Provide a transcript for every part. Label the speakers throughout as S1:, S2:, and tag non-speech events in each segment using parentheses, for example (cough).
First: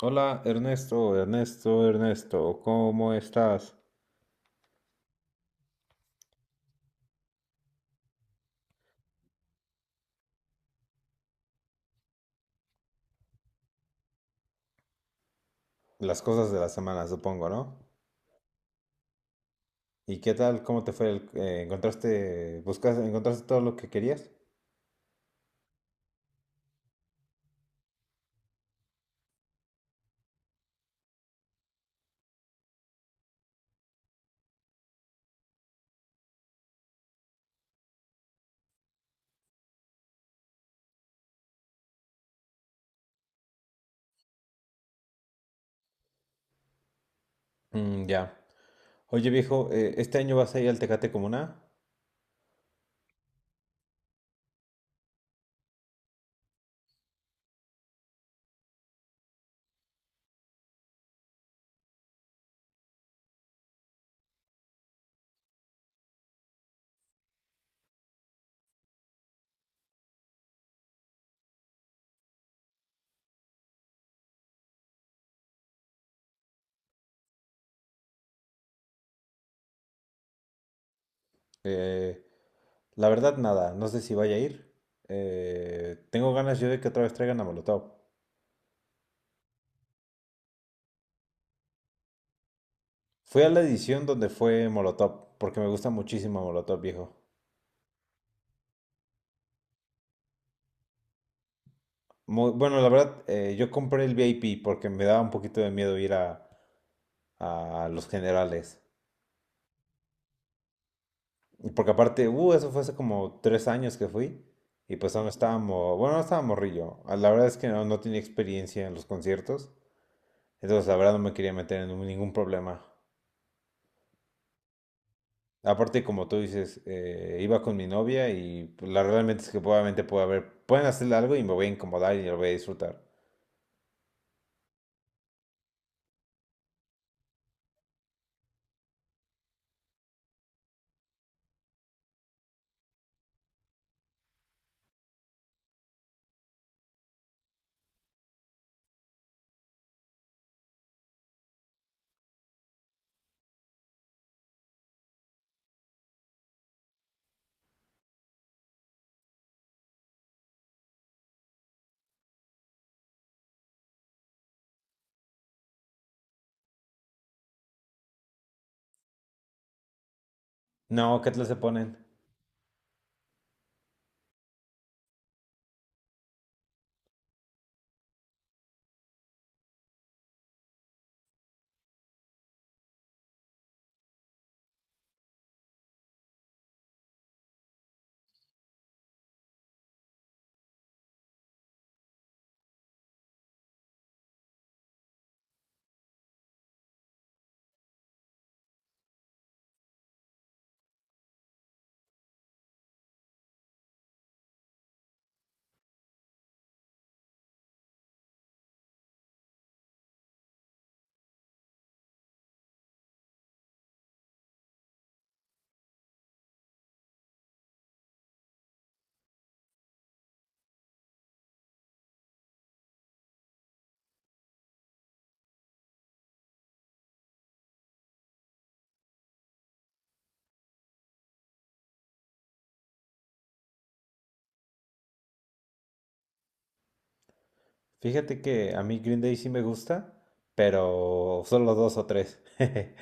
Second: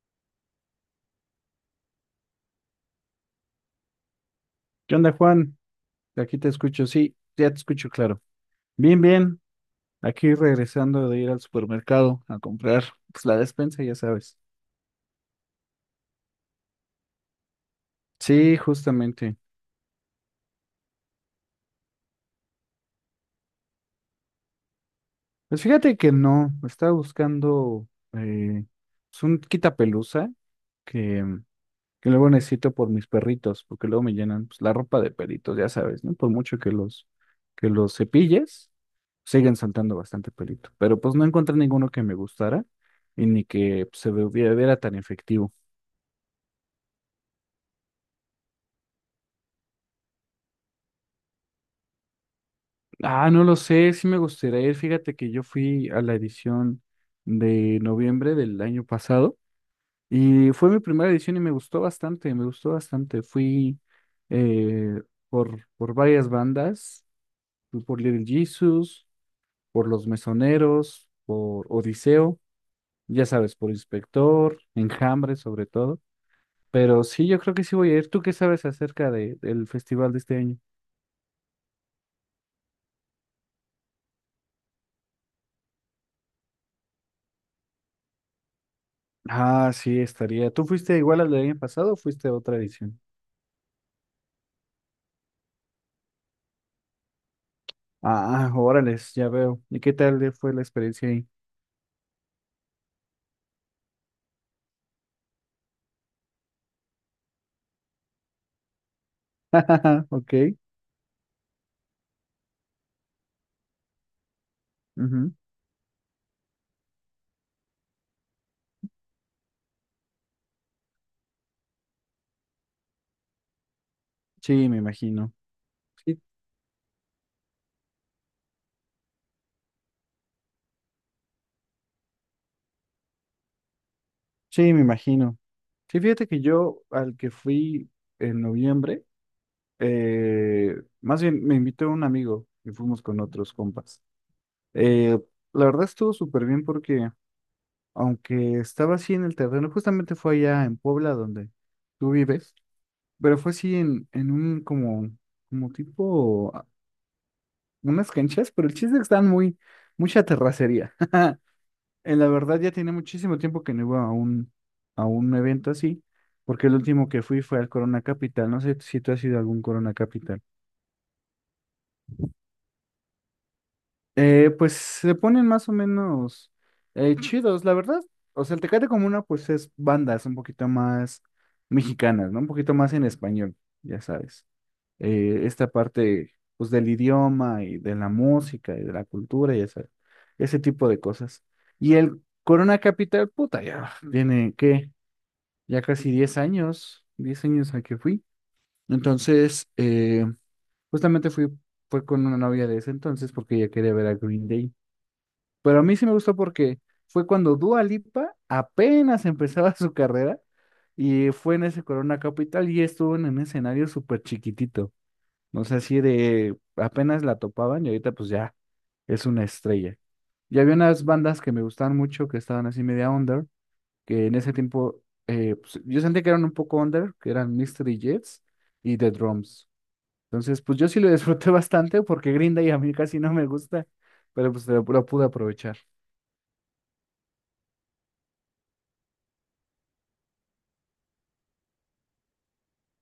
S1: Hola Ernesto, Ernesto, Ernesto, ¿cómo estás?
S2: ¿Qué onda, Juan? Aquí te escucho, sí, ya te escucho claro. Bien, bien, aquí regresando de ir al supermercado a comprar pues, la despensa, ya sabes.
S1: Las cosas de la semana, supongo, ¿no?
S2: Sí, justamente.
S1: ¿Y qué tal? ¿Cómo te fue? ¿Encontraste, buscas, encontraste todo lo que querías?
S2: Pues fíjate que no, estaba buscando eh, pues, un quitapelusa que, que luego necesito por mis perritos, porque luego me llenan pues, la ropa de perritos, ya sabes, ¿no? Por mucho que los cepilles, siguen saltando bastante pelito. Pero pues no encontré ninguno que me gustara y ni que pues, se viera tan efectivo.
S1: Mm, ya. Oye viejo, ¿este año vas a ir al Tecate Comuna?
S2: Ah, no lo sé, sí me gustaría ir. Fíjate que yo fui a la edición de noviembre del año pasado y fue mi primera edición y me gustó bastante, me gustó bastante. Fui eh, por varias bandas, fui por Little Jesus, por Los Mesoneros, por Odiseo, ya sabes, por Inspector, Enjambre sobre todo. Pero sí, yo creo que sí voy a ir. ¿Tú qué sabes acerca del festival de este año?
S1: Eh, la verdad, nada, no sé si vaya a ir. Tengo ganas yo de que otra vez traigan a Molotov.
S2: Ah, sí, estaría. ¿Tú fuiste igual al del año pasado o fuiste a otra edición?
S1: Fui a la edición donde fue Molotov, porque me gusta muchísimo Molotov, viejo.
S2: Ah, órale, ya veo. ¿Y qué tal le fue la experiencia ahí?
S1: Bueno, la verdad, yo compré el VIP porque me daba un poquito de miedo ir a los generales.
S2: (laughs) Ok.
S1: Y porque aparte, eso fue hace como tres años que fui. Y pues aún
S2: Ujú.
S1: estábamos, bueno, no estaba morrillo. Ah, la verdad es que no, no tenía experiencia en los conciertos. Entonces, la verdad, no me quería meter en ningún problema.
S2: Sí, me imagino.
S1: Aparte,
S2: Sí,
S1: como tú dices, iba con mi novia y pues, la realmente es que probablemente puede haber, pueden hacerle algo y me voy a incomodar y lo voy a disfrutar.
S2: sí, me imagino. Sí, fíjate que yo al que fui en noviembre, eh, más bien me invitó un amigo y fuimos con otros compas. Eh, la verdad estuvo súper bien porque aunque estaba así en el terreno, justamente fue allá en Puebla donde tú vives, pero fue así en, un como tipo unas canchas, pero el chiste es que están mucha terracería. (laughs) En la verdad ya tiene muchísimo tiempo que no iba a un evento así, porque el último que fui fue al Corona Capital. No sé si tú has ido a algún Corona Capital.
S1: No, ¿qué tal se ponen?
S2: Pues se ponen más o menos chidos, la verdad. O sea, el Tecate Comuna pues es bandas un poquito más mexicanas, ¿no? Un poquito más en español, ya sabes. Esta parte pues del idioma y de la música y de la cultura y ese tipo de cosas. Y el Corona Capital, puta, ya tiene, ¿qué? Ya casi 10 años, 10 años a que fui. Entonces, justamente fue con una novia de ese entonces porque ella quería ver a Green Day. Pero a mí sí me gustó porque fue cuando Dua Lipa apenas empezaba (laughs) su carrera y fue en ese Corona Capital y estuvo en un escenario súper chiquitito. O sea, así de apenas la topaban y ahorita pues ya es una estrella. Y había unas bandas que me gustaban mucho que estaban así media under, que en ese tiempo pues, yo sentí que eran un poco under, que eran Mystery Jets y The Drums. Entonces, pues yo sí lo (laughs) disfruté bastante porque Green Day a mí casi no me gusta, pero pues lo pude aprovechar.
S1: Fíjate que a mí Green Day sí me gusta, pero solo dos o tres. (laughs)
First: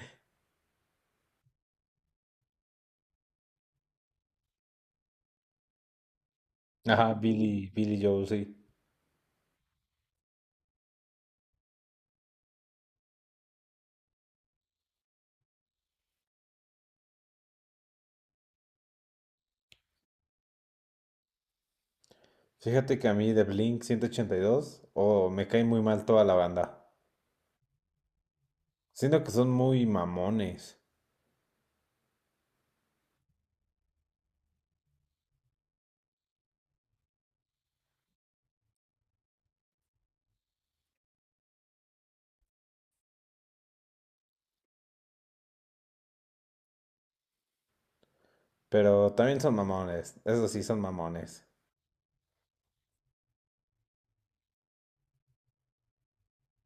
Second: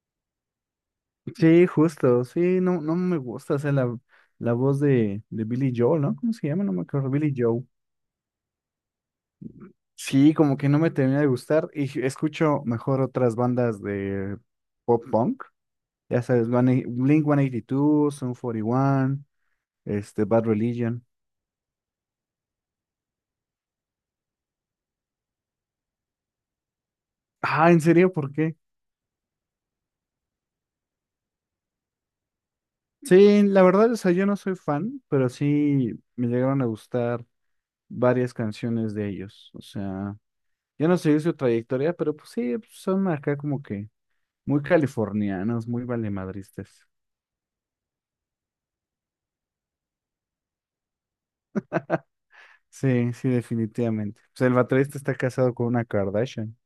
S2: Sí, justo, sí, no, no me gusta, o sea, la, la voz de Billy Joel, ¿no? ¿Cómo se llama? No me acuerdo,
S1: Ajá,
S2: Billy Joe.
S1: Billy Joel, sí.
S2: Sí, como que no me termina de gustar y escucho mejor otras bandas de pop punk. Ya sabes, Blink 182, Sum 41, este, Bad Religion.
S1: Fíjate que a mí de Blink 182, oh, me cae muy mal toda la banda.
S2: Ah, ¿en serio? ¿Por qué?
S1: Siento que son muy mamones,
S2: Sí, la verdad, o sea, yo no soy fan, pero sí me llegaron a gustar varias canciones de ellos. O sea, yo no sé su trayectoria, pero pues sí, son acá como que muy californianos, muy valemadristas.
S1: pero también son mamones, eso sí, son mamones.
S2: Sí, sí, definitivamente. Pues el baterista está casado con una Kardashian.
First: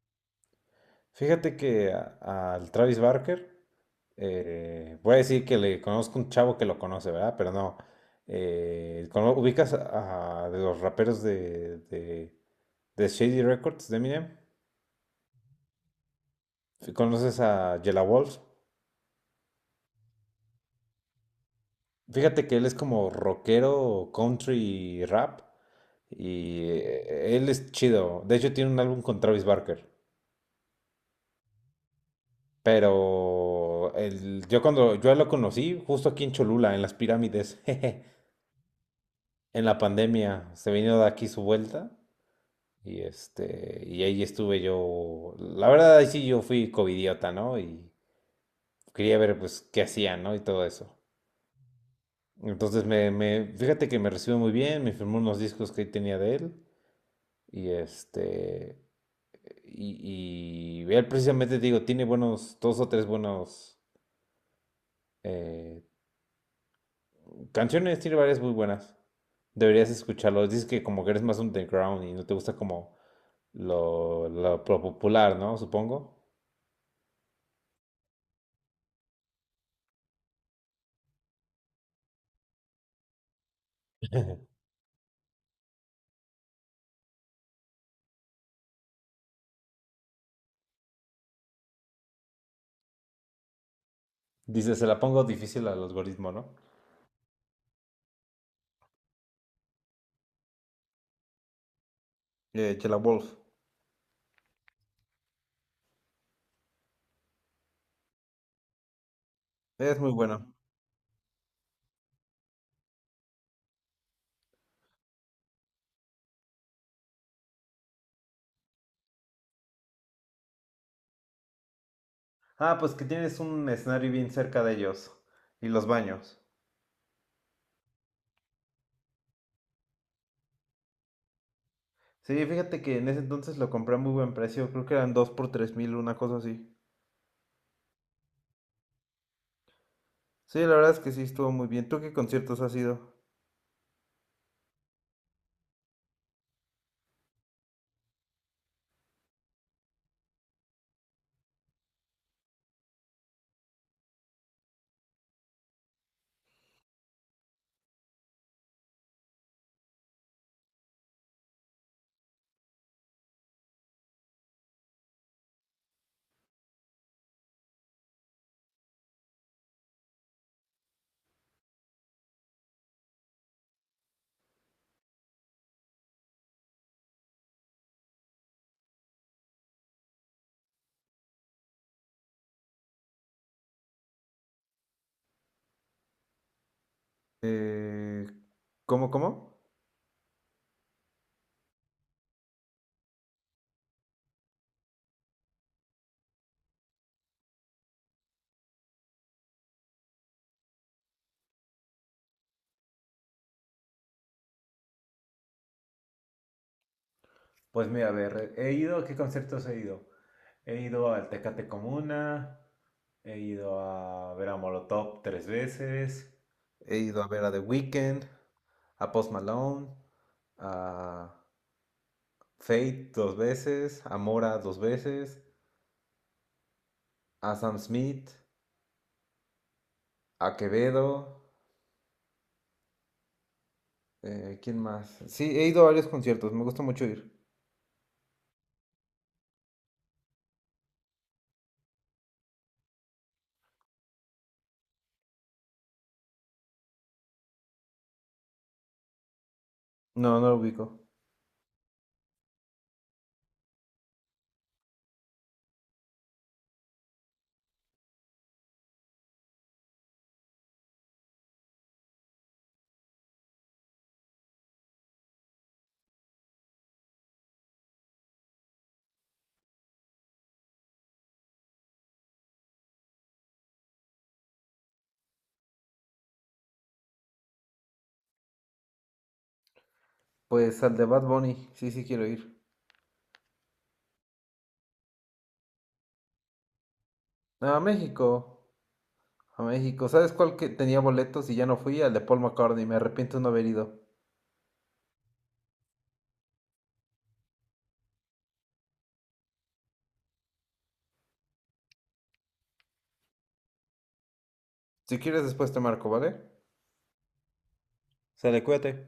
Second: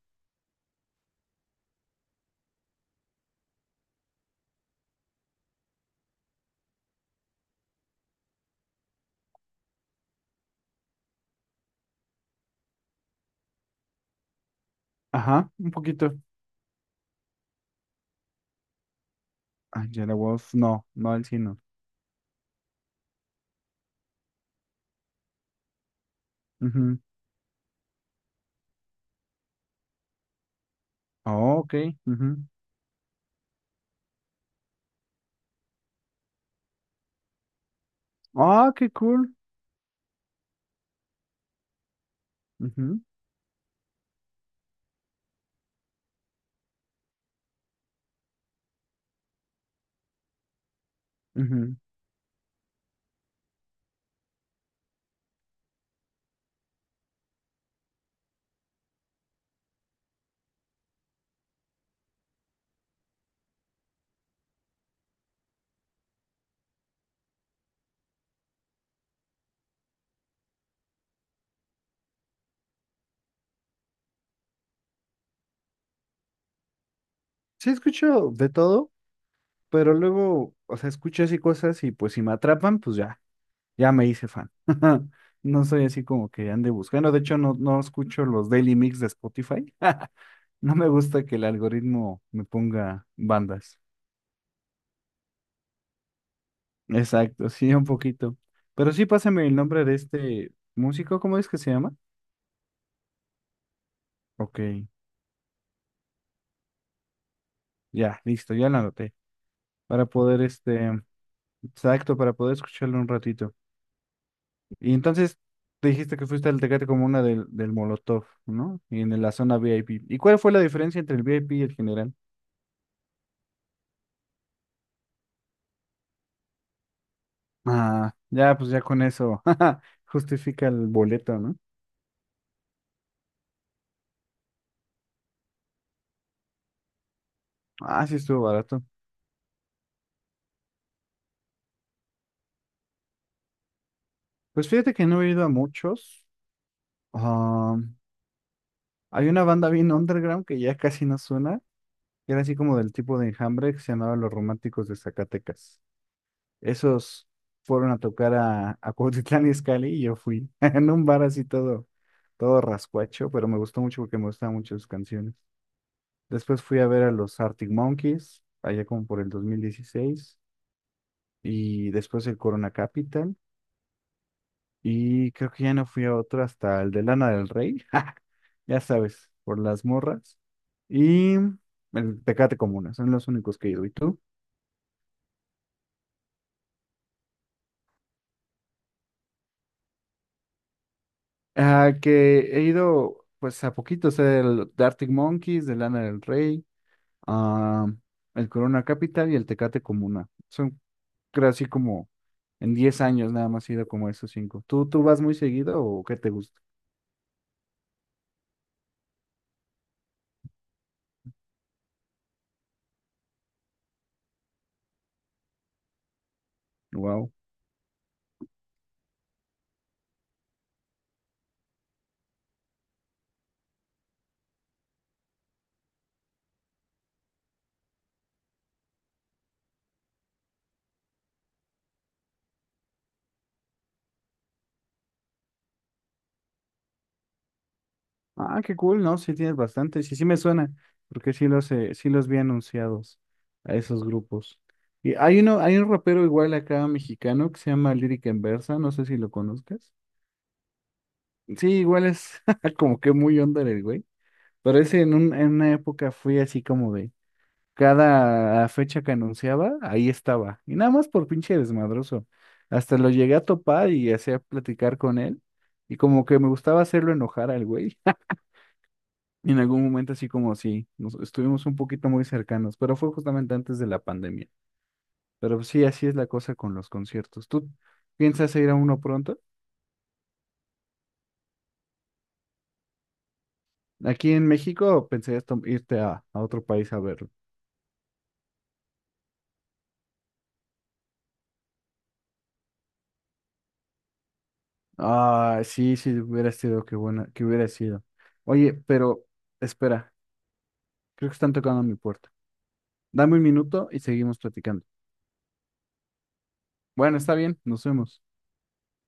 S1: Fíjate que al Travis Barker, voy a decir que le conozco un chavo que lo conoce, ¿verdad? Pero no. ¿Ubicas a de los raperos de Shady Records, de Eminem?
S2: Ajá, un poquito.
S1: ¿Conoces a Jella Wolf?
S2: Angela Wolf, no, no el sino.
S1: Fíjate que él es como rockero, country, rap. Y
S2: Ujú.
S1: él es chido. De hecho, tiene un álbum con Travis Barker.
S2: Oh, ok. Ujú.
S1: Pero yo cuando yo lo conocí, justo aquí en Cholula, en las pirámides, (laughs) jeje,
S2: Ah, qué cool.
S1: en la pandemia, se vino de aquí su vuelta. Y
S2: Ujú,
S1: este, y ahí estuve yo. La verdad, ahí sí yo fui covidiota, ¿no? Y quería ver pues qué hacían, ¿no? Y todo eso.
S2: ujú.
S1: Entonces fíjate que me recibió muy bien, me firmó unos discos que tenía de él. Y este, y él precisamente, te digo, tiene buenos, dos o tres buenos eh, canciones, tiene varias muy buenas. Deberías escucharlo. Dices que como que eres más underground y no te gusta como lo popular, ¿no? Supongo.
S2: Sí, escucho de todo, pero luego, o sea, escucho así cosas y pues si me atrapan, pues ya, ya me hice fan. (laughs) No soy así como que ande buscando. De hecho, no, no escucho los Daily Mix de Spotify. (laughs) No me gusta que el algoritmo me ponga bandas.
S1: Dices se la pongo difícil al algoritmo, ¿no?
S2: Exacto, sí, un poquito. Pero sí, pásame el nombre de este músico, ¿cómo es que se llama?
S1: Chela Wolf.
S2: Ok. Ya, listo, ya lo anoté.
S1: Es
S2: Para
S1: muy
S2: poder,
S1: bueno.
S2: este, exacto, para poder escucharlo un ratito. Y entonces, te dijiste que fuiste al Tecate Comuna del Molotov, ¿no? Y en la zona VIP. ¿Y cuál fue la diferencia entre el VIP y el general?
S1: Ah, pues que tienes un escenario bien cerca de ellos. Y los baños.
S2: Ah, ya, pues ya con eso, (laughs) justifica el boleto, ¿no?
S1: Sí, fíjate que en ese entonces lo compré a muy buen precio. Creo que eran 2 por 3000, una cosa así.
S2: Ah, sí, estuvo barato.
S1: Sí, la verdad es que sí estuvo muy bien. ¿Tú qué conciertos has ido?
S2: Pues fíjate que no he ido a muchos. Ah, hay una banda bien underground que ya casi no suena, que era así como del tipo de Enjambre que se llamaba Los Románticos de Zacatecas. Esos fueron a tocar a Cuautitlán Izcalli y yo fui (laughs) en un bar así todo, todo rascuacho, pero me gustó mucho porque me gustaban mucho sus canciones. Después fui a ver a los Arctic Monkeys, allá como por el 2016 y después el Corona Capital, y creo que ya no fui a otro hasta el de Lana del Rey, (laughs) ja, ya sabes, por las morras, y el Tecate Comuna, son los únicos que he ido. ¿Y tú?
S1: Eh, ¿Cómo, cómo?
S2: Ah, que he ido pues a poquito, o sea, el The Arctic Monkeys, de Lana del Rey, ah, el Corona Capital y el Tecate Comuna. Son creo así como en 10 años nada más he ido como a esos cinco. ¿Tú vas muy seguido o qué te gusta?
S1: Pues mira, a ver, he ido, ¿a qué conciertos he ido? He ido al Tecate Comuna, he ido a ver a Molotov tres veces. He ido a
S2: Wow.
S1: ver a The Weeknd, a Post Malone, a Fate dos veces, a Mora dos veces, a Sam Smith, a Quevedo, ¿quién más? Sí, he ido a varios conciertos, me gusta mucho ir.
S2: Ah, qué cool, ¿no? Sí tienes bastante, sí, sí me suena, porque sí los vi anunciados a esos grupos. Y hay un rapero igual acá mexicano que se llama Lyric Enversa, no sé si lo conozcas.
S1: No, no lo ubico.
S2: Sí, igual es (laughs) como que muy onda el güey. Pero ese en una época fui así como de cada fecha que anunciaba, ahí estaba. Y nada más por pinche desmadroso. Hasta lo llegué a topar y hacía platicar con él. Y como que me gustaba hacerlo enojar al güey. (laughs) En algún momento así como si nos estuvimos un poquito muy cercanos, pero fue justamente antes de la pandemia. Pero pues sí, así es la cosa con los conciertos. ¿Tú piensas ir a uno pronto?
S1: Pues al de Bad Bunny, sí, sí quiero ir.
S2: Aquí en México pensarías irte a otro país a verlo.
S1: No, a México, a México. ¿Sabes cuál que tenía boletos y ya no fui? Al de Paul McCartney, me arrepiento de no haber ido.
S2: Ah, sí, sí, hubiera sido, qué buena, que hubiera sido. Oye, pero espera, creo que están tocando a mi puerta. Dame un minuto y seguimos platicando.
S1: Si quieres después te marco, ¿vale?
S2: Bueno, está bien, nos vemos.
S1: Sale, cuídate.